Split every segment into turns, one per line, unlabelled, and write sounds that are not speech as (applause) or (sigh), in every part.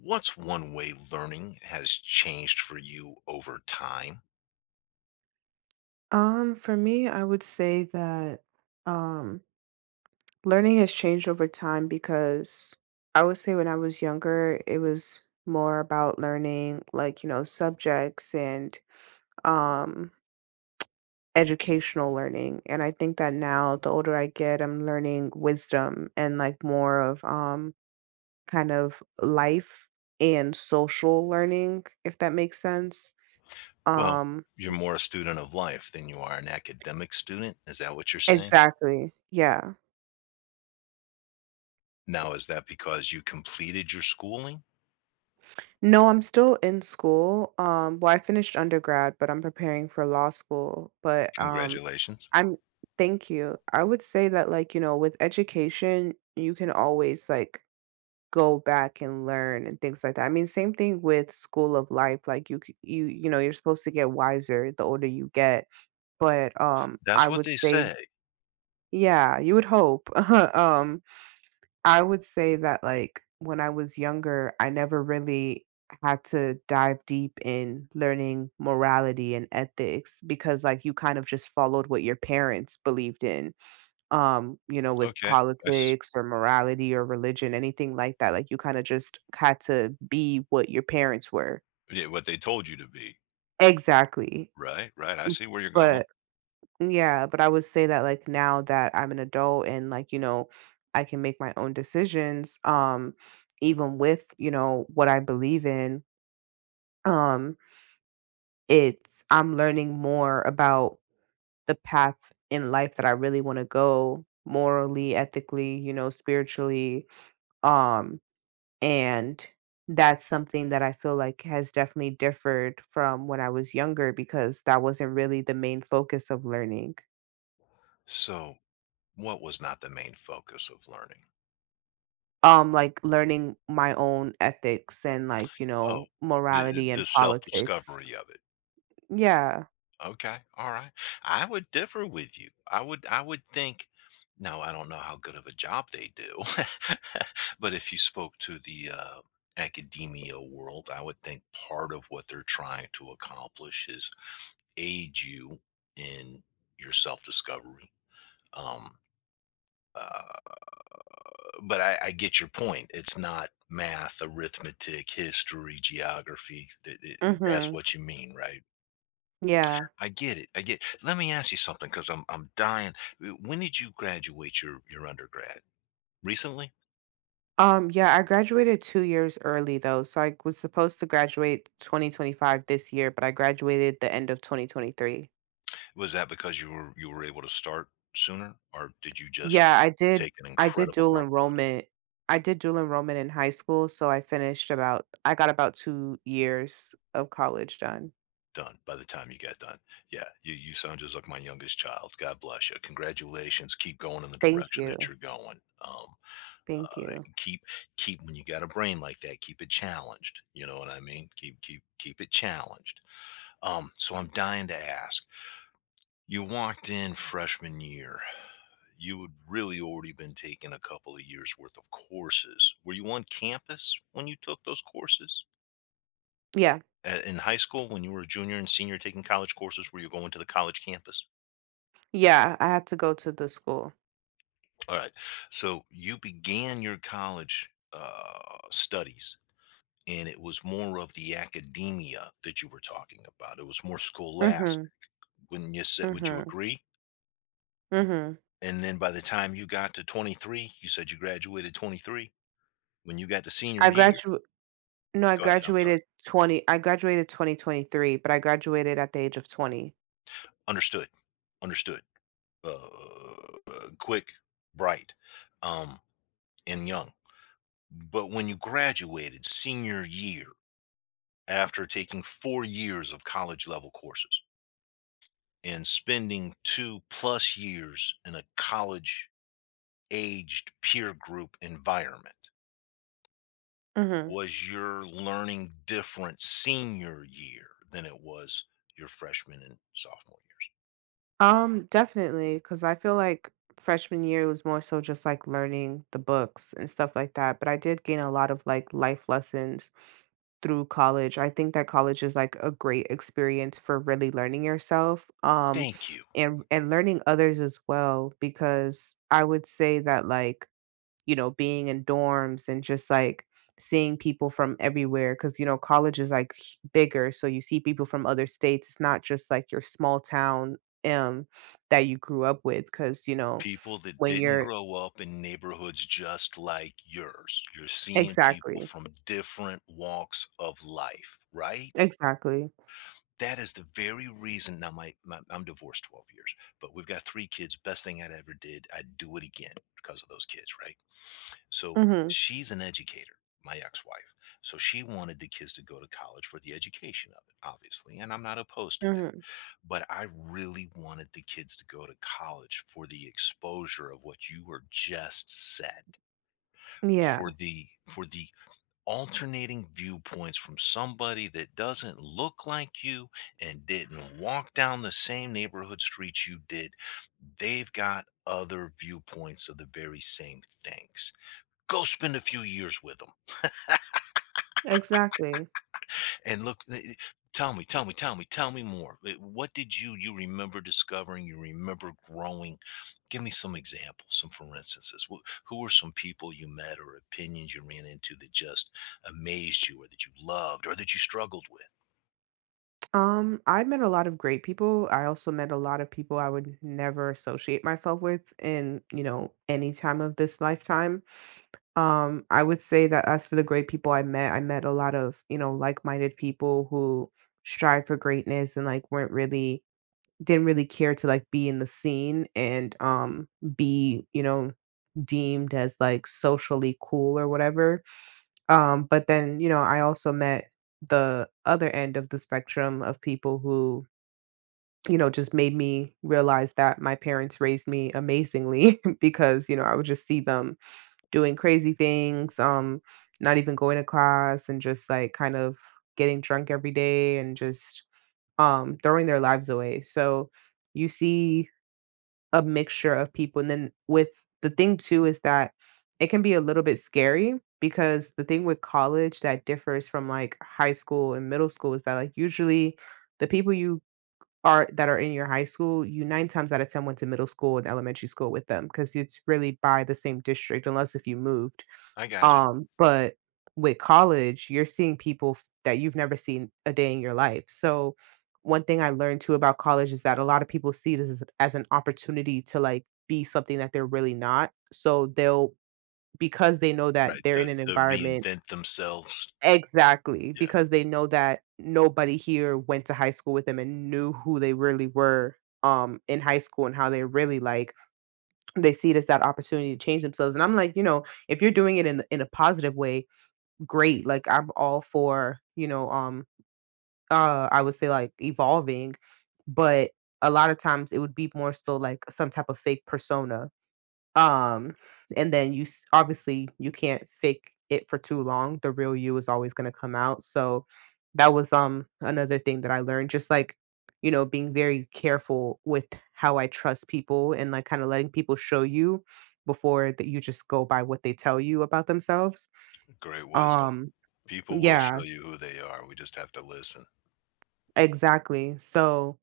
What's one way learning has changed for you over time?
For me, I would say that um, learning has changed over time because I would say when I was younger, it was more about learning, like, you know, subjects and um, educational learning. And I think that now, the older I get, I'm learning wisdom and, like, more of kind of life and social learning, if that makes sense.
Well,
Um,
you're more a student of life than you are an academic student. Is that what you're saying?
exactly. Yeah.
Now, is that because you completed your schooling?
No, I'm still in school. Well, I finished undergrad, but I'm preparing for law school. But
Congratulations.
I'm thank you. I would say that, like, you know, with education, you can always, like, go back and learn and things like that. I mean, same thing with school of life. Like, you know, you're supposed to get wiser the older you get. But
That's
I
what
would
they
say,
say.
yeah, you would hope. (laughs) um I would say that, like, when I was younger, I never really had to dive deep in learning morality and ethics because, like, you kind of just followed what your parents believed in, you know, with
Okay. That's,
politics or morality or religion, anything like that. Like, you kind of just had to be what your parents were.
yeah, what they told you to be.
Exactly.
Right. Right. I see where you're going.
But Yeah, but I would say that, like, now that I'm an adult and, like, you know, I can make my own decisions, even with, you know, what I believe in, um, it's I'm learning more about the path in life that I really want to go morally, ethically, you know, spiritually. Um, and that's something that I feel like has definitely differed from when I was younger because that wasn't really the main focus of learning.
So, what was not the main focus of learning?
Like, learning my own ethics and, like, you
Oh,
know,
the,
morality and
the self
politics.
discovery of it.
Yeah.
Okay. All right. I would differ with you. I would think no, I don't know how good of a job they do. (laughs) But if you spoke to the academia world, I would think part of what they're trying to accomplish is aid you in your self-discovery. Um uh, but I get your point. It's not math, arithmetic, history, geography. That's
Mhm.
what you mean, right?
Yeah.
I get it. I get Let me ask you something because I'm dying. When did you graduate your undergrad? Recently?
Yeah, I graduated 2 years early, though, so I was supposed to graduate 2025 this year, but I graduated the end of 2023.
Was that because you were able to start sooner, or did you just
Yeah,
take an
I did
incredible
dual
workload
enrollment. I did dual enrollment in high school, so I got about 2 years of college done.
done by the time you got done? Yeah, you sound just like my youngest child. God bless you. Congratulations. Keep going in the
Thank
direction that
you.
you're going.
Thank you.
Keep keep When you got a brain like that, keep it challenged. You know what I mean? Keep it challenged. So I'm dying to ask. You walked in freshman year. You had really already been taking a couple of years worth of courses. Were you on campus when you took those courses?
Yeah.
In high school, when you were a junior and senior taking college courses, were you going to the college campus?
Yeah, I had to go to the school.
All right. So you began your college studies, and it was more of the academia that you were talking about. It was more
Mhm.
scholastic. Wouldn't you say? Would you
Mhm.
agree?
Mhm.
And then by the time you got to 23, you said you graduated 23. When you got to senior
I
year,
gradu No, I
go ahead, I'm sorry.
graduated 20 I graduated 2023, but I graduated at the age of 20.
Understood, understood, uh, quick, bright, um, and young. But when you graduated senior year after taking 4 years of college level courses and spending 2 plus years in a college aged peer group environment,
Mhm.
was your learning different senior year than it was your freshman and sophomore years?
Definitely, because I feel like freshman year was more so just, like, learning the books and stuff like that, but I did gain a lot of, like, life lessons through college. I think that college is, like, a great experience for really learning yourself,
Thank you.
and learning others as well because I would say that, like, you know, being in dorms and just, like, seeing people from everywhere, because, you know, college is, like, bigger, so you see people from other states. It's not just, like, your small town um that you grew up with, because, you know,
People that
when
didn't
you're
grow up in neighborhoods just like yours. You're seeing people
exactly,
from different walks of life, right?
exactly.
That is the very reason. Now, my I'm divorced 12 years, but we've got three kids. Best thing I'd ever did. I'd do it again because of those kids, right? So
Hmm.
she's an educator, my ex-wife. So she wanted the kids to go to college for the education of it, obviously, and I'm not opposed to that,
Hmm.
but I really wanted the kids to go to college for the exposure of what you were just said,
Yeah.
for the alternating viewpoints from somebody that doesn't look like you and didn't walk down the same neighborhood streets you did. They've got other viewpoints of the very same things. Go spend a few years with them.
Exactly.
And look, tell me, tell me, tell me, tell me more. What did you remember discovering? You remember growing? Give me some examples, some for instances. Who were some people you met or opinions you ran into that just amazed you, or that you loved, or that you struggled with?
I met a lot of great people. I also met a lot of people I would never associate myself with in, you know, any time of this lifetime. I would say that as for the great people I met a lot of, you know, like-minded people who strive for greatness and, like, weren't really didn't really care to, like, be in the scene and be, you know, deemed as, like, socially cool or whatever. But then, you know, I also met the other end of the spectrum of people who, you know, just made me realize that my parents raised me amazingly (laughs) because, you know, I would just see them doing crazy things, not even going to class and just, like, kind of getting drunk every day and just throwing their lives away. So you see a mixture of people. And then with the thing too is that it can be a little bit scary because the thing with college that differs from, like, high school and middle school is that, like, usually the people you are that are in your high school, you nine times out of 10 went to middle school and elementary school with them because it's really by the same district, unless if you moved. But with college, you're seeing people that you've never seen a day in your life. So one thing I learned too about college is that a lot of people see this as an opportunity to, like, be something that they're really not. So they'll, because they know that
Right,
they're in
the
an
the
environment,
reinvent themselves.
exactly,
Yeah,
because they know that nobody here went to high school with them and knew who they really were in high school and how they're really like, they see it as that opportunity to change themselves. And I'm like, you know, if you're doing it in, a positive way, great. Like, I'm all for, you know, I would say, like, evolving, but a lot of times it would be more still, like, some type of fake persona. Um and then obviously you can't fake it for too long. The real you is always going to come out. So that was another thing that I learned, just, like, you know, being very careful with how I trust people and, like, kind of letting people show you before that you just go by what they tell you about themselves.
great wisdom.
Um
People will
yeah.
show you who they are. We just have to listen.
Exactly. So,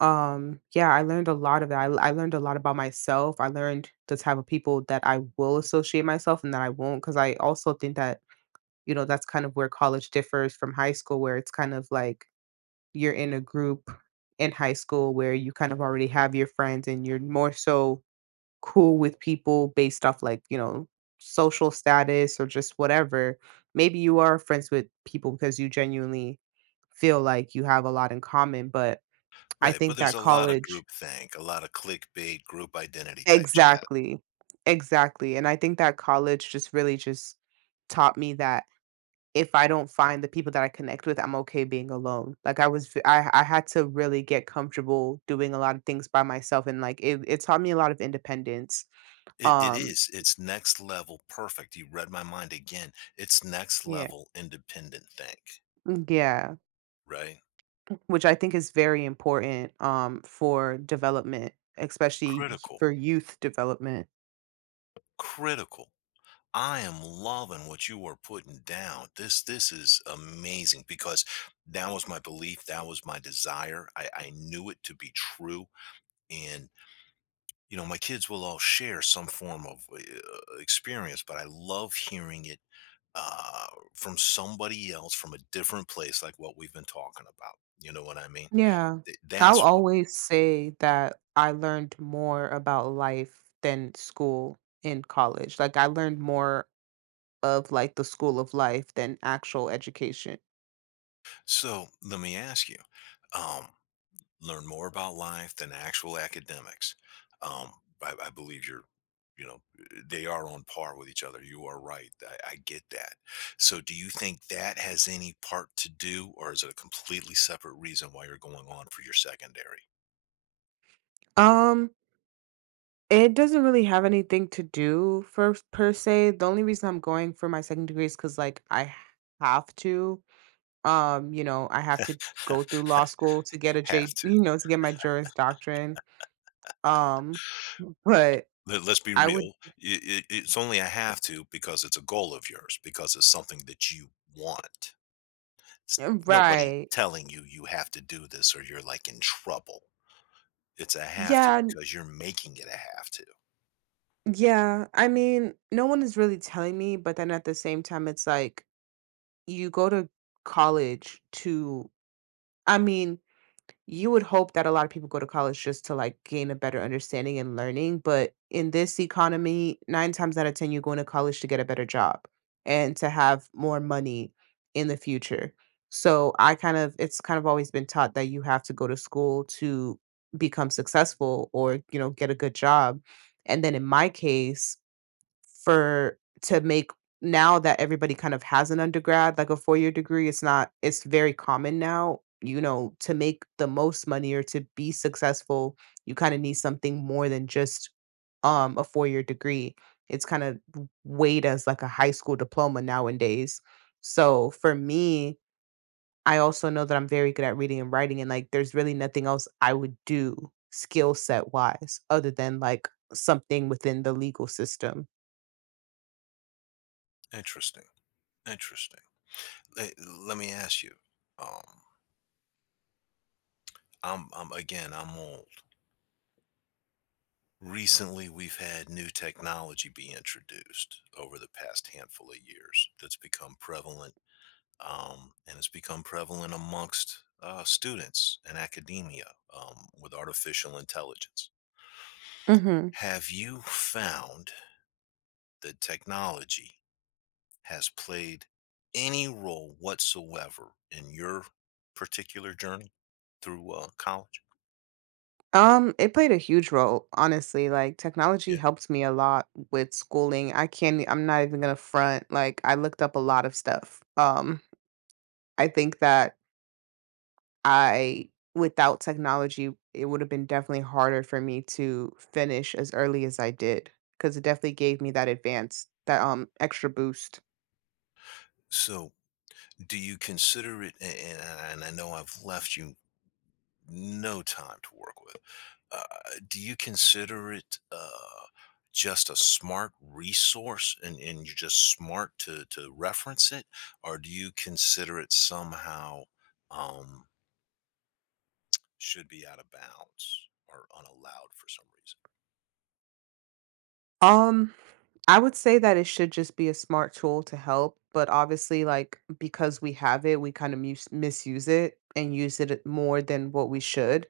yeah, I learned a lot of that. I learned a lot about myself. I learned the type of people that I will associate myself and that I won't, because I also think that, you know, that's kind of where college differs from high school, where it's kind of like you're in a group in high school where you kind of already have your friends, and you're more so cool with people based off, like, you know, social status or just whatever. Maybe you are friends with people because you genuinely feel like you have a lot in common, but I
Right, but
think
there's
that
a lot of
college
group think, a lot of clickbait, group identity type jazz.
exactly. Exactly, and I think that college just really just taught me that if I don't find the people that I connect with, I'm okay being alone. Like, I was v I had to really get comfortable doing a lot of things by myself, and, like, it taught me a lot of independence.
It
Um
is, it's next level perfect. You read my mind again, it's next
Yeah.
level independent think,
Yeah.
right?
Which I think is very important, for development, especially y
Critical,
for youth development.
critical. I am loving what you are putting down. This is amazing because that was my belief, that was my desire, I knew it to be true, and you know, my kids will all share some form of experience, but I love hearing it uh, from somebody else from a different place, like what we've been talking about. You know what I mean?
Yeah. I'll
That's
always say that I learned more about life than school in college. Like, I learned more of, like, the school of life than actual education.
so. Let me ask you. Um, Learn more about life than actual academics. Um, I believe you're, you know, eh, they are on par with each other. You are right. I get that. So, do you think that has any part to do, or is it a completely separate reason why you're going on for your secondary?
Um it doesn't really have anything to do for, per se. The only reason I'm going for my second degree is cuz, like, I have to, you know, I have to go through law school to get a
Have
J,
to.
you know, to get my Juris Doctrine. Um but
Let us be
I would
real. It's only a have to because it's a goal of yours, because it's something that you want. It's nobody
right.
telling you you have to do this or you're like in trouble. It's a have to
Yeah,
because you're making it a have to.
yeah, I mean, no one is really telling me, but then at the same time, it's like you go to college to, I mean, you would hope that a lot of people go to college just to, like, gain a better understanding and learning. But in this economy, nine times out of 10, you're going to college to get a better job and to have more money in the future. So it's kind of always been taught that you have to go to school to become successful or, you know, get a good job. And then in my case, for to make now that everybody kind of has an undergrad, like a 4-year degree, it's not it's very common now, you know, to make the most money or to be successful, you kinda need something more than just, a 4-year degree. It's kind of w weighed as, like, a high school diploma nowadays. So, for me, I also know that I'm very good at reading and writing, and, like, there's really nothing else I would do skill set wise other than, like, something within the legal system.
Interesting. Interesting. Let, let me ask you. Um, I'm again. I'm old. Recently, we've had new technology be introduced over the past handful of years. That's become prevalent, and it's become prevalent amongst students and academia, with artificial intelligence.
Mhm.
Have you found that technology has played any role whatsoever in your particular journey through college?
It played a huge role, honestly. Like, technology
Yeah.
helped me a lot with schooling. I can't e, I'm not even gonna front. Like, I looked up a lot of stuff. I think that I without technology, it would have been definitely harder for me to finish as early as I did because it definitely gave me that advance, that extra boost.
So, do you consider it? And I know I've left you no time to work with. Uh, do you consider it just a smart resource, and you're just smart to reference it, or do you consider it somehow um, should be out of bounds or unallowed for some reason?
Um I would say that it should just be a smart tool to help, but obviously, like, because we have it, we kind of misuse it and use it more than what we should.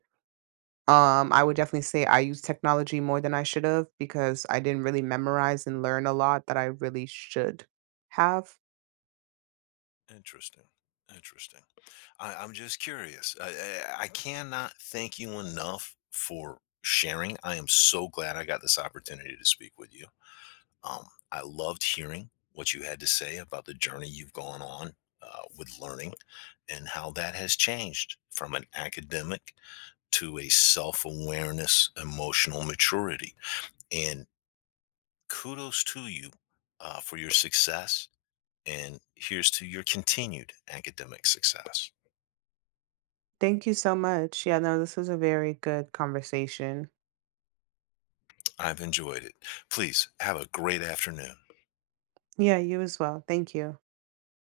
I would definitely say I use technology more than I should have because I didn't really memorize and learn a lot that I really should have.
Interesting. Interesting. I'm just curious. I cannot thank you enough for sharing. I am so glad I got this opportunity to speak with you. Um, I loved hearing what you had to say about the journey you've gone on uh, with learning and how that has changed from an academic to a self awareness, emotional maturity. And kudos to you for your success. And here's to your continued academic success.
Thank you so much. Yeah, no, this was a very good conversation.
I've enjoyed it. Please have a great afternoon.
Yeah, you as well. Thank you.